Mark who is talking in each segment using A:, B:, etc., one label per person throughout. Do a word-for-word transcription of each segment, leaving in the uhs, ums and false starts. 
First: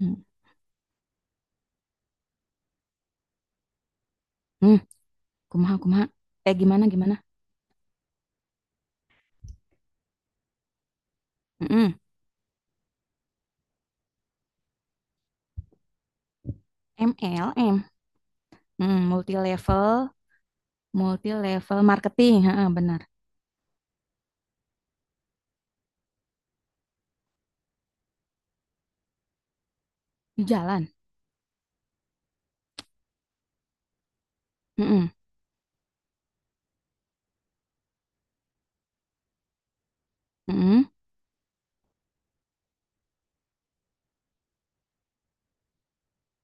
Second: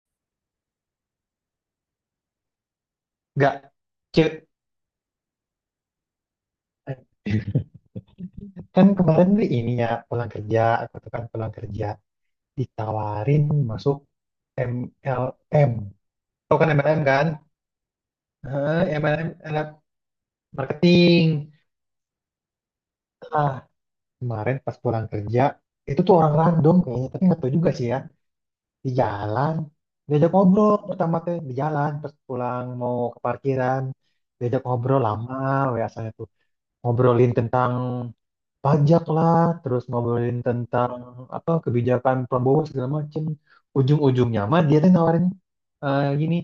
A: Hmm.
B: Nggak, ce-
A: Hmm. Kumaha kumaha. Kayak gimana gimana?
B: kan kemarin nih ini ya pulang kerja, aku tuh kan pulang kerja
A: Hmm.
B: ditawarin masuk M L M. Tau kan MLM kan?
A: M L M.
B: Heeh,
A: Hmm,
B: MLM,
A: multi
B: M L M
A: level,
B: marketing.
A: multi level marketing. Heeh, benar.
B: Ah, kemarin pas pulang kerja itu tuh orang random kayaknya, tapi nggak tahu juga sih ya. Di jalan diajak
A: Di
B: ngobrol
A: jalan.
B: pertama teh di jalan pas pulang mau ke parkiran, diajak ngobrol
A: Hmm.
B: lama, ya ngobrolin tentang pajak lah, terus ngobrolin
A: Hmm.
B: tentang apa kebijakan Prabowo segala macem. Ujung-ujungnya mah dia tuh nawarin, eh, gini,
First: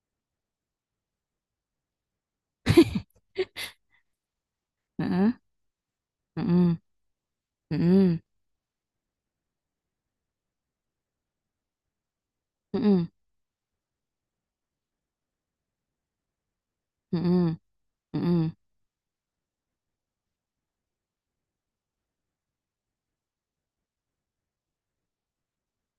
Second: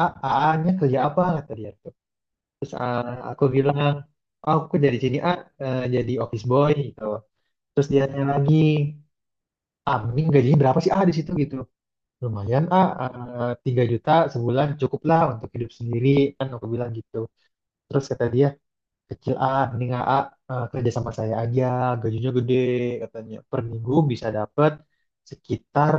B: a "AA-nya kerja apa?" kata dia tuh. Terus ah, aku bilang, "Oh, aku dari sini A,
A: Hmm.
B: eh, jadi office boy
A: Hmm.
B: gitu." Terus dia
A: Hmm.
B: tanya lagi, "Amin gajinya berapa sih A di situ gitu?" Lumayan A,
A: Hmm.
B: eh, tiga juta sebulan cukup lah untuk hidup sendiri, kan aku bilang gitu.
A: Hmm.
B: Terus kata
A: Hmm.
B: dia, kecil ah, mending A A, eh, kerja sama saya aja, gajinya gede katanya, per minggu bisa dapat sekitar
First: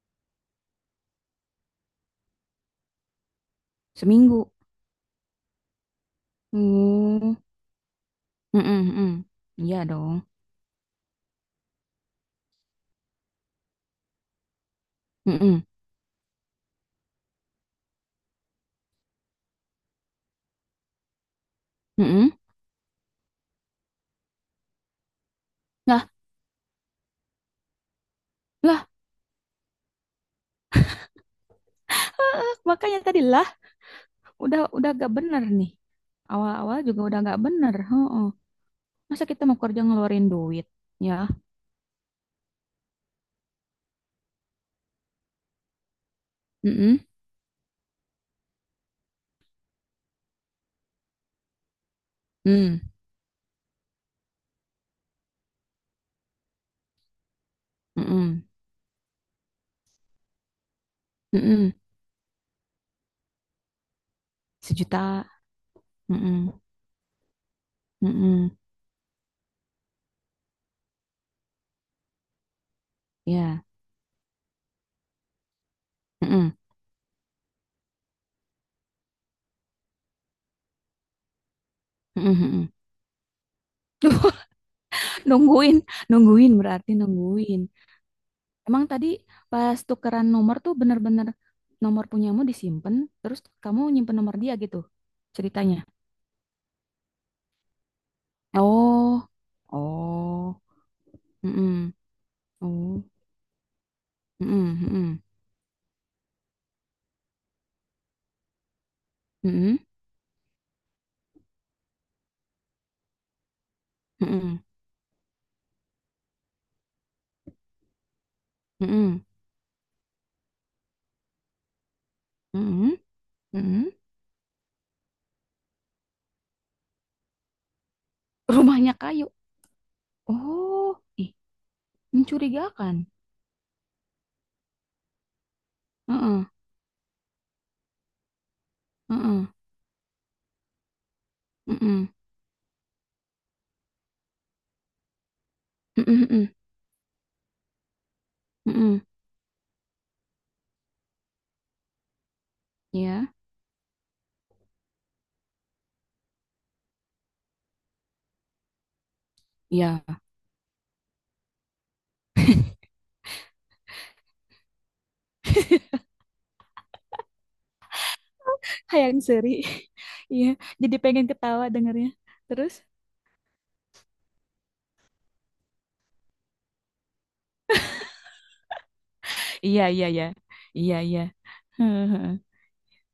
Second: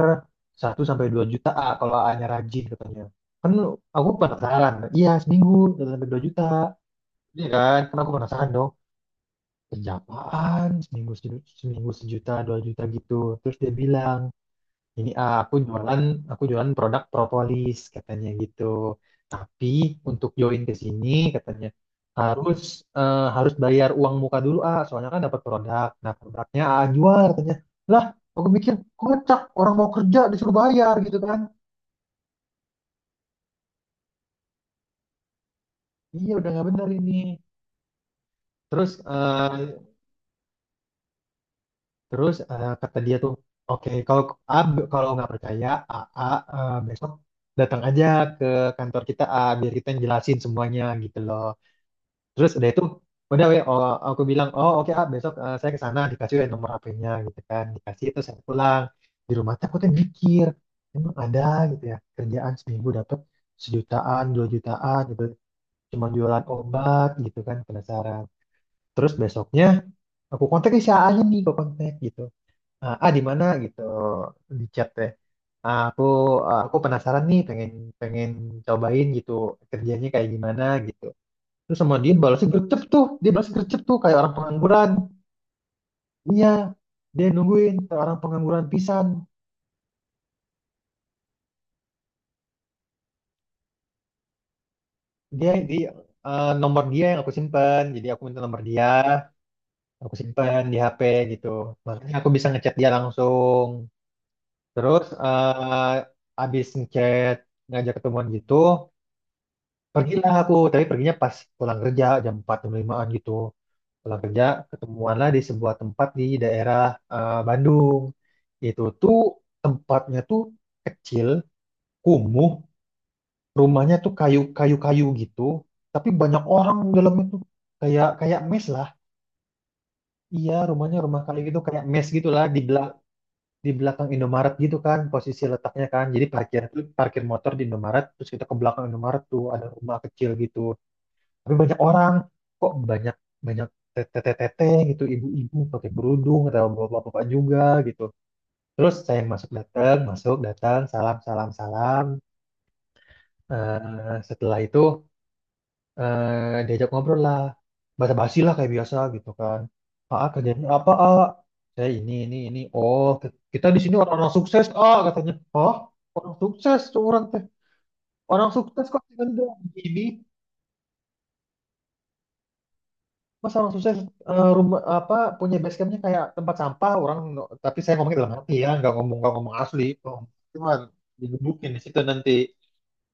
B: satu sampai dua juta A, kalau A-nya rajin katanya. Kan aku
A: Seminggu.
B: penasaran, iya seminggu satu sampai dua juta,
A: Hmm,
B: iya kan kan aku penasaran dong,
A: hmm, hmm. Iya
B: kerja
A: dong.
B: apaan seminggu seju- seminggu sejuta dua juta gitu. Terus dia bilang ini ah, aku
A: Hmm,
B: jualan aku jualan produk propolis katanya gitu. Tapi untuk join ke sini katanya
A: hmm. Hmm.
B: harus eh, harus bayar uang muka dulu ah, soalnya kan dapat produk.
A: Lah,
B: Nah, produknya ah jual katanya. Lah, aku mikir
A: lah.
B: kocak, orang mau kerja disuruh bayar gitu kan.
A: Ah, makanya tadi lah, udah udah gak bener nih.
B: Iya udah nggak
A: Awal-awal
B: bener
A: juga
B: ini.
A: udah gak bener. Heeh.
B: Terus
A: Masa kita mau kerja
B: eh,
A: ngeluarin duit, ya?
B: terus eh, kata dia tuh, oke kalau ah, b- kalau nggak percaya, ah, ah, eh,
A: Mm-mm.
B: besok datang aja ke kantor kita ah, biar kita yang jelasin semuanya gitu loh. Terus udah
A: Mmm.
B: itu, udah weh, oh, aku bilang, oh oke ah besok, eh, saya ke sana, dikasih weh nomor H P-nya gitu kan, dikasih itu saya
A: Mhm,
B: pulang, di rumah tuh aku tuh mikir, emang ada
A: mhm.
B: gitu ya kerjaan seminggu dapat sejutaan, dua jutaan gitu,
A: Sejuta.
B: cuma jualan
A: Mhm,
B: obat gitu kan, penasaran.
A: mhm.
B: Terus besoknya aku kontak si A-nya nih, aku kontak gitu, ah, ah, di mana
A: Iya.
B: gitu di chat teh. Ah, aku
A: Mhm,
B: aku penasaran nih, pengen pengen cobain gitu kerjanya kayak gimana gitu. Terus sama dia
A: mhm,
B: balasnya
A: mhm.
B: gercep tuh. Dia balas gercep tuh
A: Duh,
B: kayak orang pengangguran.
A: nungguin,
B: Iya,
A: nungguin berarti
B: dia
A: nungguin.
B: nungguin kayak orang pengangguran
A: Emang
B: pisan.
A: tadi pas tukeran nomor tuh bener-bener, nomor punyamu disimpan, terus kamu nyimpen nomor dia gitu
B: Dia di
A: ceritanya.
B: eh, Nomor dia yang aku simpen. Jadi aku minta nomor dia,
A: Oh,
B: aku simpen
A: oh.
B: di H P gitu.
A: Mhm.
B: Makanya aku bisa ngechat dia
A: Oh.
B: langsung.
A: Mhm,
B: Terus
A: mhm,
B: eh abis ngechat, ngajak ketemuan gitu,
A: mhm,
B: pergilah aku. Tapi perginya pas pulang kerja jam empat jam lima gitu. Pulang kerja,
A: mhm,
B: ketemuanlah di sebuah tempat di daerah, eh, Bandung. Itu tuh
A: mhm,
B: tempatnya tuh kecil, kumuh,
A: mhm, mhm.
B: rumahnya tuh kayu kayu kayu gitu. Tapi banyak orang dalam itu, kayak kayak mes lah.
A: Rumahnya kayu.
B: Iya,
A: Oh,
B: rumahnya rumah
A: ih,
B: kayu gitu kayak mes gitulah, di belak
A: mencurigakan.
B: di belakang Indomaret gitu kan posisi letaknya kan. Jadi
A: Heeh,
B: parkir parkir motor di Indomaret, terus kita ke belakang Indomaret tuh
A: heeh.
B: ada rumah kecil gitu. Tapi banyak
A: Mm-mm.
B: orang, kok banyak banyak tete-tete gitu, ibu-ibu pakai
A: Mm-mm,
B: kerudung
A: mm-mm,
B: atau bapak-bapak juga gitu. Terus
A: mm-mm.
B: saya yang masuk, datang masuk datang, salam salam salam.
A: Iya,
B: Eh, setelah itu, eh, diajak ngobrol lah, basa-basi lah kayak biasa gitu kan,
A: iya.
B: ah kerjaan apa, ah saya ini ini ini oh ki- kita di sini orang-orang sukses, ah katanya, oh orang sukses tuh, orang teh orang sukses kok
A: Hayang
B: dengan
A: Seri.
B: gini.
A: Iya, jadi pengen ketawa dengernya. Terus?
B: Mas orang sukses, eh, rumah apa, punya base campnya kayak tempat sampah orang, no- tapi saya ngomongin dalam hati ya, nggak ngomong, nggak ngomong
A: Iya,
B: asli.
A: iya,
B: Oh,
A: iya.
B: cuma
A: Iya, iya.
B: digebukin di situ nanti.
A: Hehehe.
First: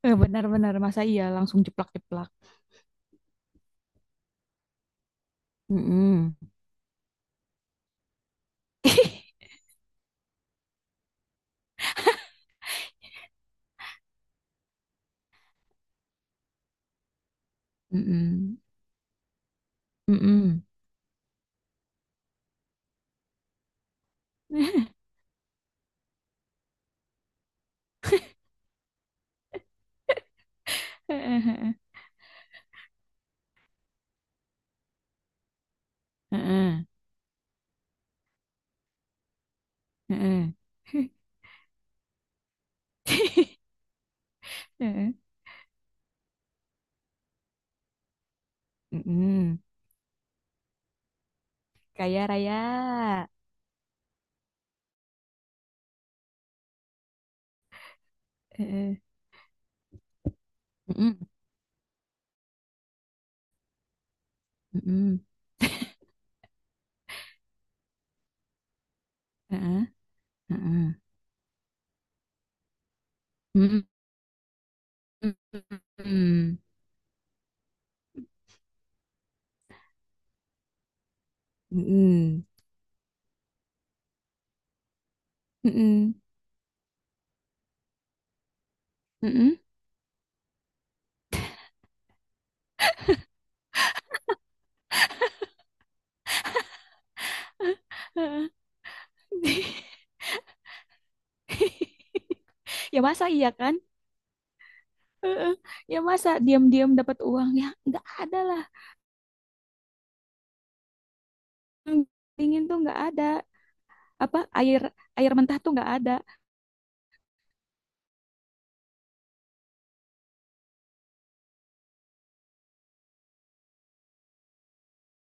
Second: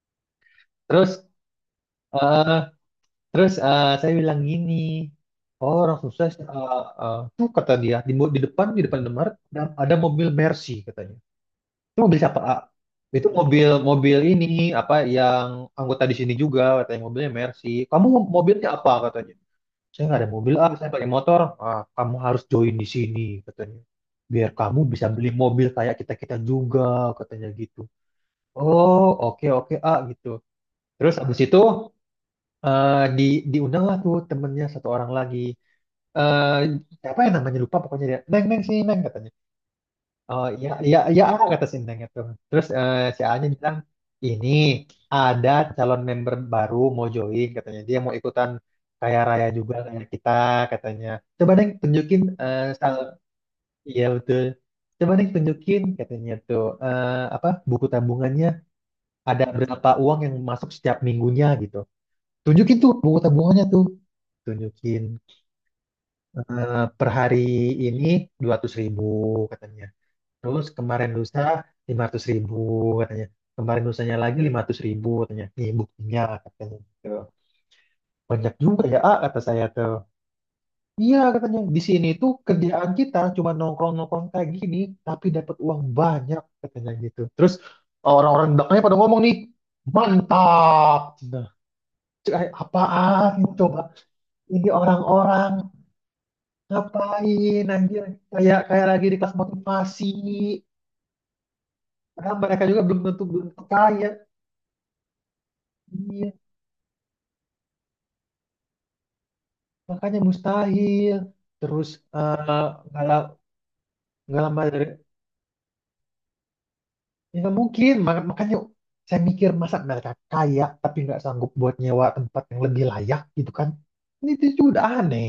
A: Eh, benar-benar masa
B: terus
A: iya langsung jeplak-jeplak.
B: eh terus eh, saya bilang gini, oh orang sukses,
A: Mm-mm.
B: eh, eh, tuh kata dia di, mo- di depan, di depan Indomaret ada, ada mobil Mercy katanya. Itu mobil siapa? Ah, itu mobil, mobil ini apa yang anggota di sini juga, katanya mobilnya Mercy. Kamu
A: Mm-mm.
B: mobilnya apa katanya. Saya nggak ada mobil
A: Mm-mm.
B: ah, saya pakai motor ah, kamu harus join di sini katanya, biar kamu bisa beli mobil kayak kita kita juga katanya gitu. Oh, oke oke ah gitu. Terus habis itu, eh, di diundang lah tuh temennya satu orang lagi, eh
A: Mm-mm.
B: siapa yang namanya lupa, pokoknya dia neng, neng sini neng katanya. Oh
A: Mm-mm.
B: iya iya iya, aku kata Sinteng itu. Terus eh, si A-nya bilang ini ada calon member baru mau join katanya, dia mau ikutan kaya raya
A: Mm-mm.
B: juga kayak kita katanya. Coba deh tunjukin,
A: Kaya raya.
B: eh sal iya betul. Coba deh tunjukin katanya tuh, eh, apa buku tabungannya,
A: Mm-mm.
B: ada berapa uang yang masuk setiap
A: Mm-mm.
B: minggunya gitu. Tunjukin tuh buku tabungannya tuh. Tunjukin,
A: Mm-mm.
B: eh, per hari ini dua ratus ribu katanya.
A: Heeh,
B: Terus
A: heeh.
B: kemarin lusa lima ratus ribu katanya. Kemarin
A: Mm-mm.
B: lusanya lagi lima ratus ribu katanya. Nih buktinya
A: Mm-mm.
B: katanya, gitu. Banyak juga ya A, kata saya tuh. Iya katanya, di sini tuh
A: Mm-mm.
B: kerjaan kita cuma nongkrong-nongkrong kayak gini tapi dapat uang
A: Mm-mm.
B: banyak katanya gitu. Terus orang-orang di belakangnya pada ngomong nih,
A: Mm-mm.
B: mantap. Nah, kayak apaan itu coba? Ini orang-orang ngapain anjir,
A: Heeh.
B: kayak kayak lagi di kelas motivasi. Padahal mereka juga belum
A: Ya
B: tentu
A: masa
B: belum
A: iya kan?
B: kaya.
A: Heeh. Ya masa
B: Iya,
A: diam-diam dapat uang, ya nggak ada lah.
B: makanya mustahil. Terus,
A: Yang
B: eh,
A: dingin tuh nggak
B: nggak la-
A: ada. Apa
B: nggak lama
A: air,
B: dari,
A: air mentah tuh nggak ada.
B: ya nggak mungkin. Mak- Makanya saya mikir, masa mereka kaya tapi nggak sanggup buat nyewa tempat yang lebih layak gitu kan? Ini itu itu udah aneh.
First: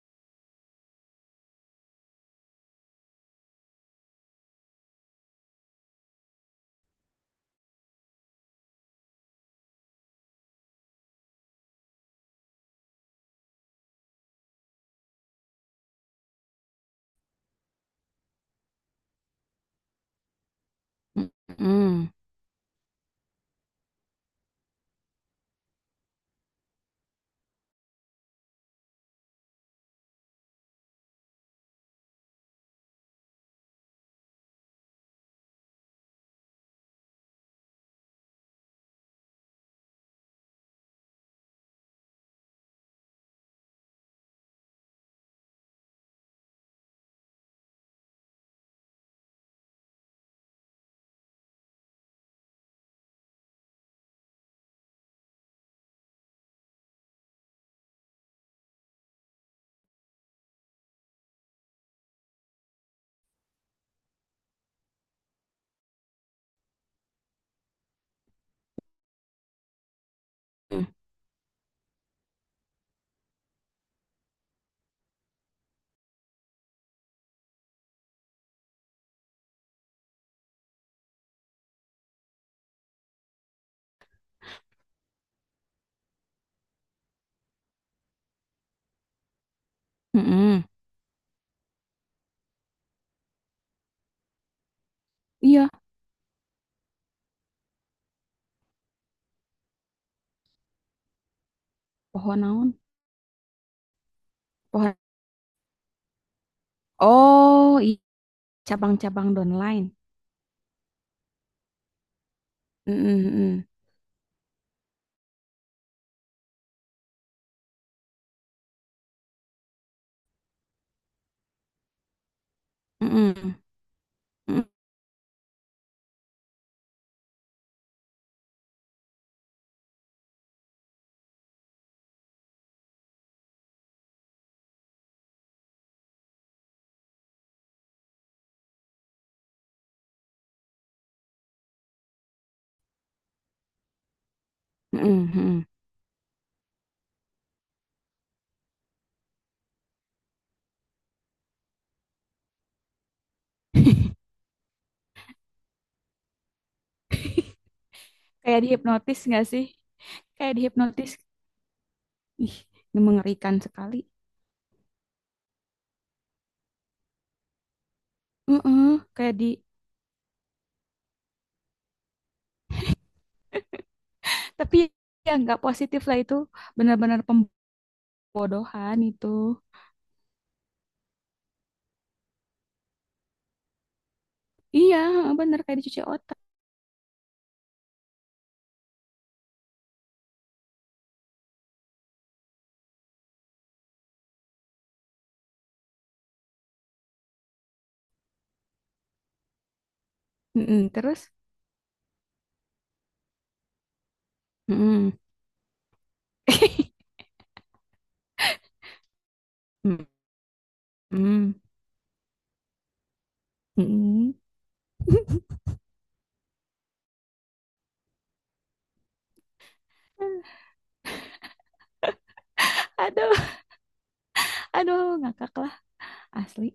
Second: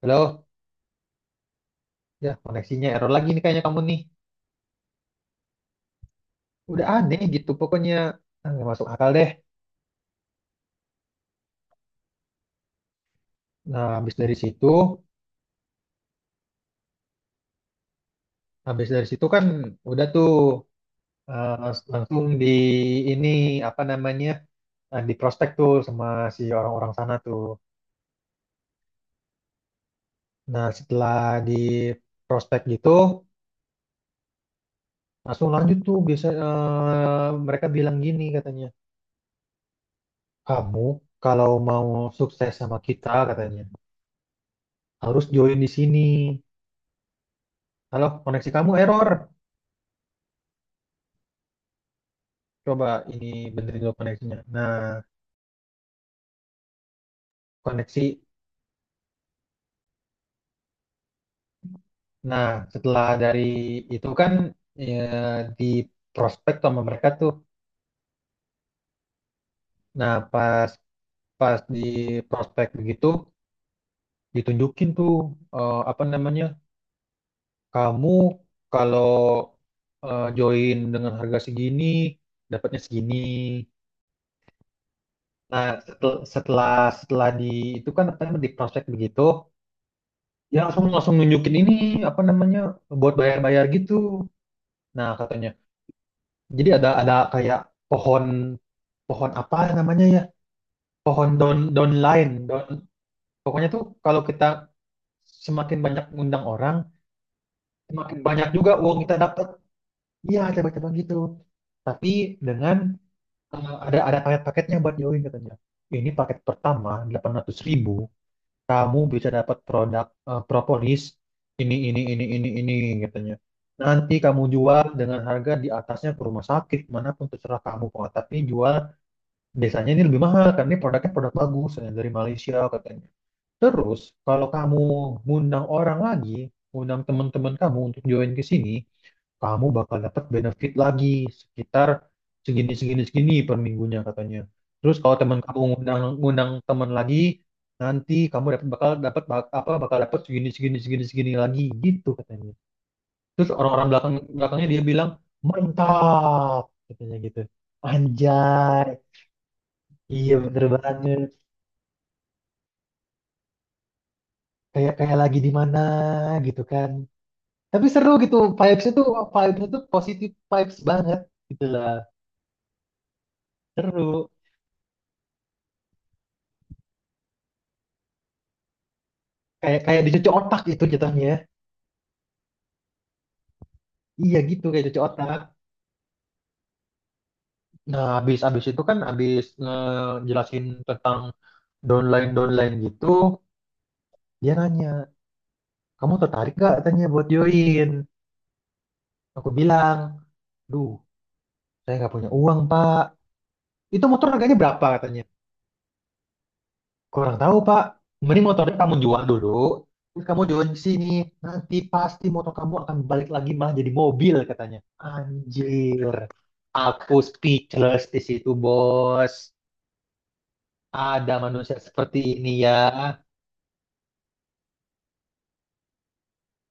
B: Halo, ya koneksinya error lagi nih kayaknya, kamu nih. Udah aneh gitu pokoknya, ah nggak masuk akal deh. Nah, habis dari situ, habis dari situ kan udah tuh, eh, langs-
A: Mm-mm.
B: langsung di ini apa namanya, eh, di prospek tuh sama si orang-orang sana tuh. Nah, setelah di prospek gitu, langsung lanjut tuh. Biasa, eh, mereka bilang gini katanya, kamu kalau mau sukses sama kita katanya, harus join di sini. Kalau koneksi kamu error, coba ini benerin dulu koneksinya. Nah, koneksi. Nah, setelah dari itu kan ya, di prospek sama mereka tuh. Nah, pas pas di prospek begitu, ditunjukin tuh, eh, apa namanya? Kamu kalau, eh, join dengan harga segini, dapatnya segini. Nah, setel- setelah setelah, di itu kan apa namanya, di prospek begitu, dia
A: Mm-mm.
B: langsung langsung nunjukin ini apa namanya buat bayar-bayar gitu. Nah, katanya.
A: Iya,
B: Jadi ada ada kayak pohon, pohon apa namanya ya? Pohon down downline,
A: pohon
B: down
A: naon?
B: pokoknya tuh kalau kita
A: Pohon.
B: semakin banyak ngundang orang,
A: Oh, i-
B: semakin banyak juga uang kita
A: cabang-cabang
B: dapat.
A: downline.
B: Iya, coba-coba gitu tapi dengan,
A: Mm-mm.
B: Eh, ada ada paket-paketnya buat join katanya. Ini paket pertama delapan ratus ribu ribu, kamu bisa dapat produk, eh, propolis ini ini ini ini ini katanya.
A: Mm-mm. Mm-mm.
B: Nanti kamu jual dengan harga di atasnya ke rumah sakit manapun, terserah kamu kok. Tapi jual, biasanya ini lebih mahal karena ini produknya produk bagus, eh, dari Malaysia katanya. Terus, kalau kamu ngundang orang lagi, ngundang teman-teman kamu untuk join ke sini, kamu bakal dapat benefit lagi sekitar segini segini segini per minggunya katanya. Terus kalau
A: Mm-mm.
B: teman kamu
A: Mm-mm.
B: ngundang ngundang teman lagi, nanti kamu dapat, bakal dapat bak- apa bakal dapat segini segini segini segini lagi gitu katanya. Terus orang-orang belakang belakangnya dia bilang mantap katanya gitu.
A: Kayak
B: Anjay,
A: dihipnotis nggak sih?
B: iya
A: Kayak
B: bener
A: dihipnotis.
B: banget.
A: Ih, ini mengerikan sekali.
B: Kayak kayak lagi di mana gitu kan. Tapi seru gitu, vibes-nya
A: Heeh.
B: tuh,
A: Kayak di,
B: vibes-nya tuh positif vibes banget gitu lah. Seru.
A: tapi ya nggak positif lah itu, benar-benar pembodohan itu.
B: Kayak kayak dicuci otak gitu jatuhnya, ya. Iya gitu, kayak
A: Iya,
B: cuci otak.
A: benar kayak dicuci otak.
B: Nah, habis habis itu kan, habis ngejelasin tentang downline-downline gitu, dia nanya, "Kamu tertarik gak?" tanya buat join. Aku bilang,
A: Mm-mm,
B: "Duh,
A: terus?
B: saya nggak punya uang, Pak." Itu motor harganya berapa
A: Mm-mm.
B: katanya? Kurang tahu, Pak. Mending motornya kamu jual dulu.
A: Mm-mm,
B: Terus kamu jual di sini. Nanti pasti motor kamu akan balik lagi, malah jadi
A: mm-mm.
B: mobil katanya. Anjir. Aku speechless di situ, Bos. Ada manusia seperti ini ya.
A: Aduh, aduh, ngakak lah asli.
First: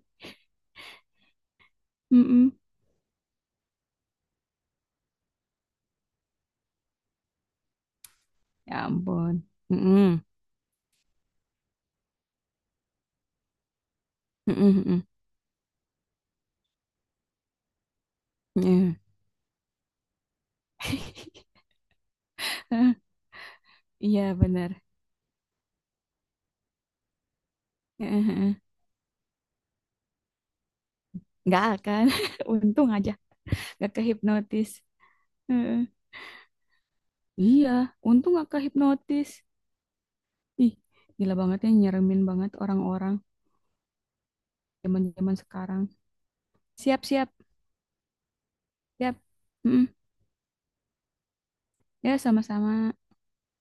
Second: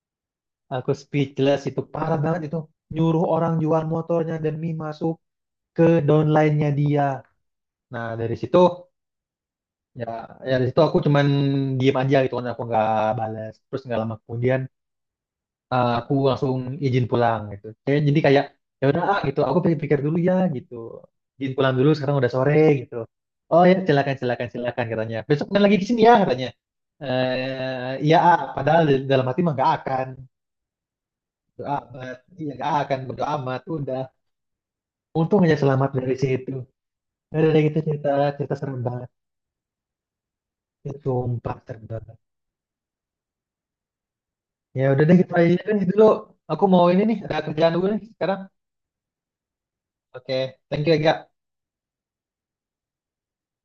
B: Aku speechless, itu parah banget
A: Mm-mm.
B: itu. Nyuruh orang jual motornya demi masuk ke downline-nya dia. Nah, dari situ,
A: Ya ampun.
B: ya
A: Mm-mm,
B: ya dari situ aku cuman diem aja gitu kan, aku nggak balas, terus nggak lama kemudian,
A: mm-mm, mm-mm,
B: eh, aku langsung izin pulang gitu. Saya jadi kayak ya
A: mm-mm.
B: udah ah, gitu, aku pikir-pikir dulu ya gitu. Izin pulang dulu, sekarang udah sore gitu. Oh ya silakan
A: Iya,
B: silakan
A: benar.
B: silakan katanya. Besok main lagi ke sini ya katanya. Eh iya ah,
A: Heeh.
B: padahal di dalam hati mah gak akan
A: Nggak
B: berdoa
A: akan.
B: amat, iya gak
A: Untung
B: akan
A: aja
B: berdoa amat.
A: nggak
B: Udah
A: kehipnotis.
B: untung aja
A: Heeh.
B: selamat dari situ. "Ya udah deh
A: Iya,
B: gitu, cerita
A: untung nggak
B: cerita serem banget.
A: kehipnotis. Ih,
B: Ya,
A: gila
B: sumpah
A: banget ya,
B: serem banget.
A: nyeremin banget orang-orang
B: Ya udah deh gitu
A: zaman-zaman
B: aja
A: sekarang.
B: deh dulu. Aku mau ini
A: Siap,
B: nih,
A: siap,
B: ada kerjaan dulu nih sekarang.
A: siap. Mm-mm.
B: Oke, thank you ya.
A: Ya, sama-sama.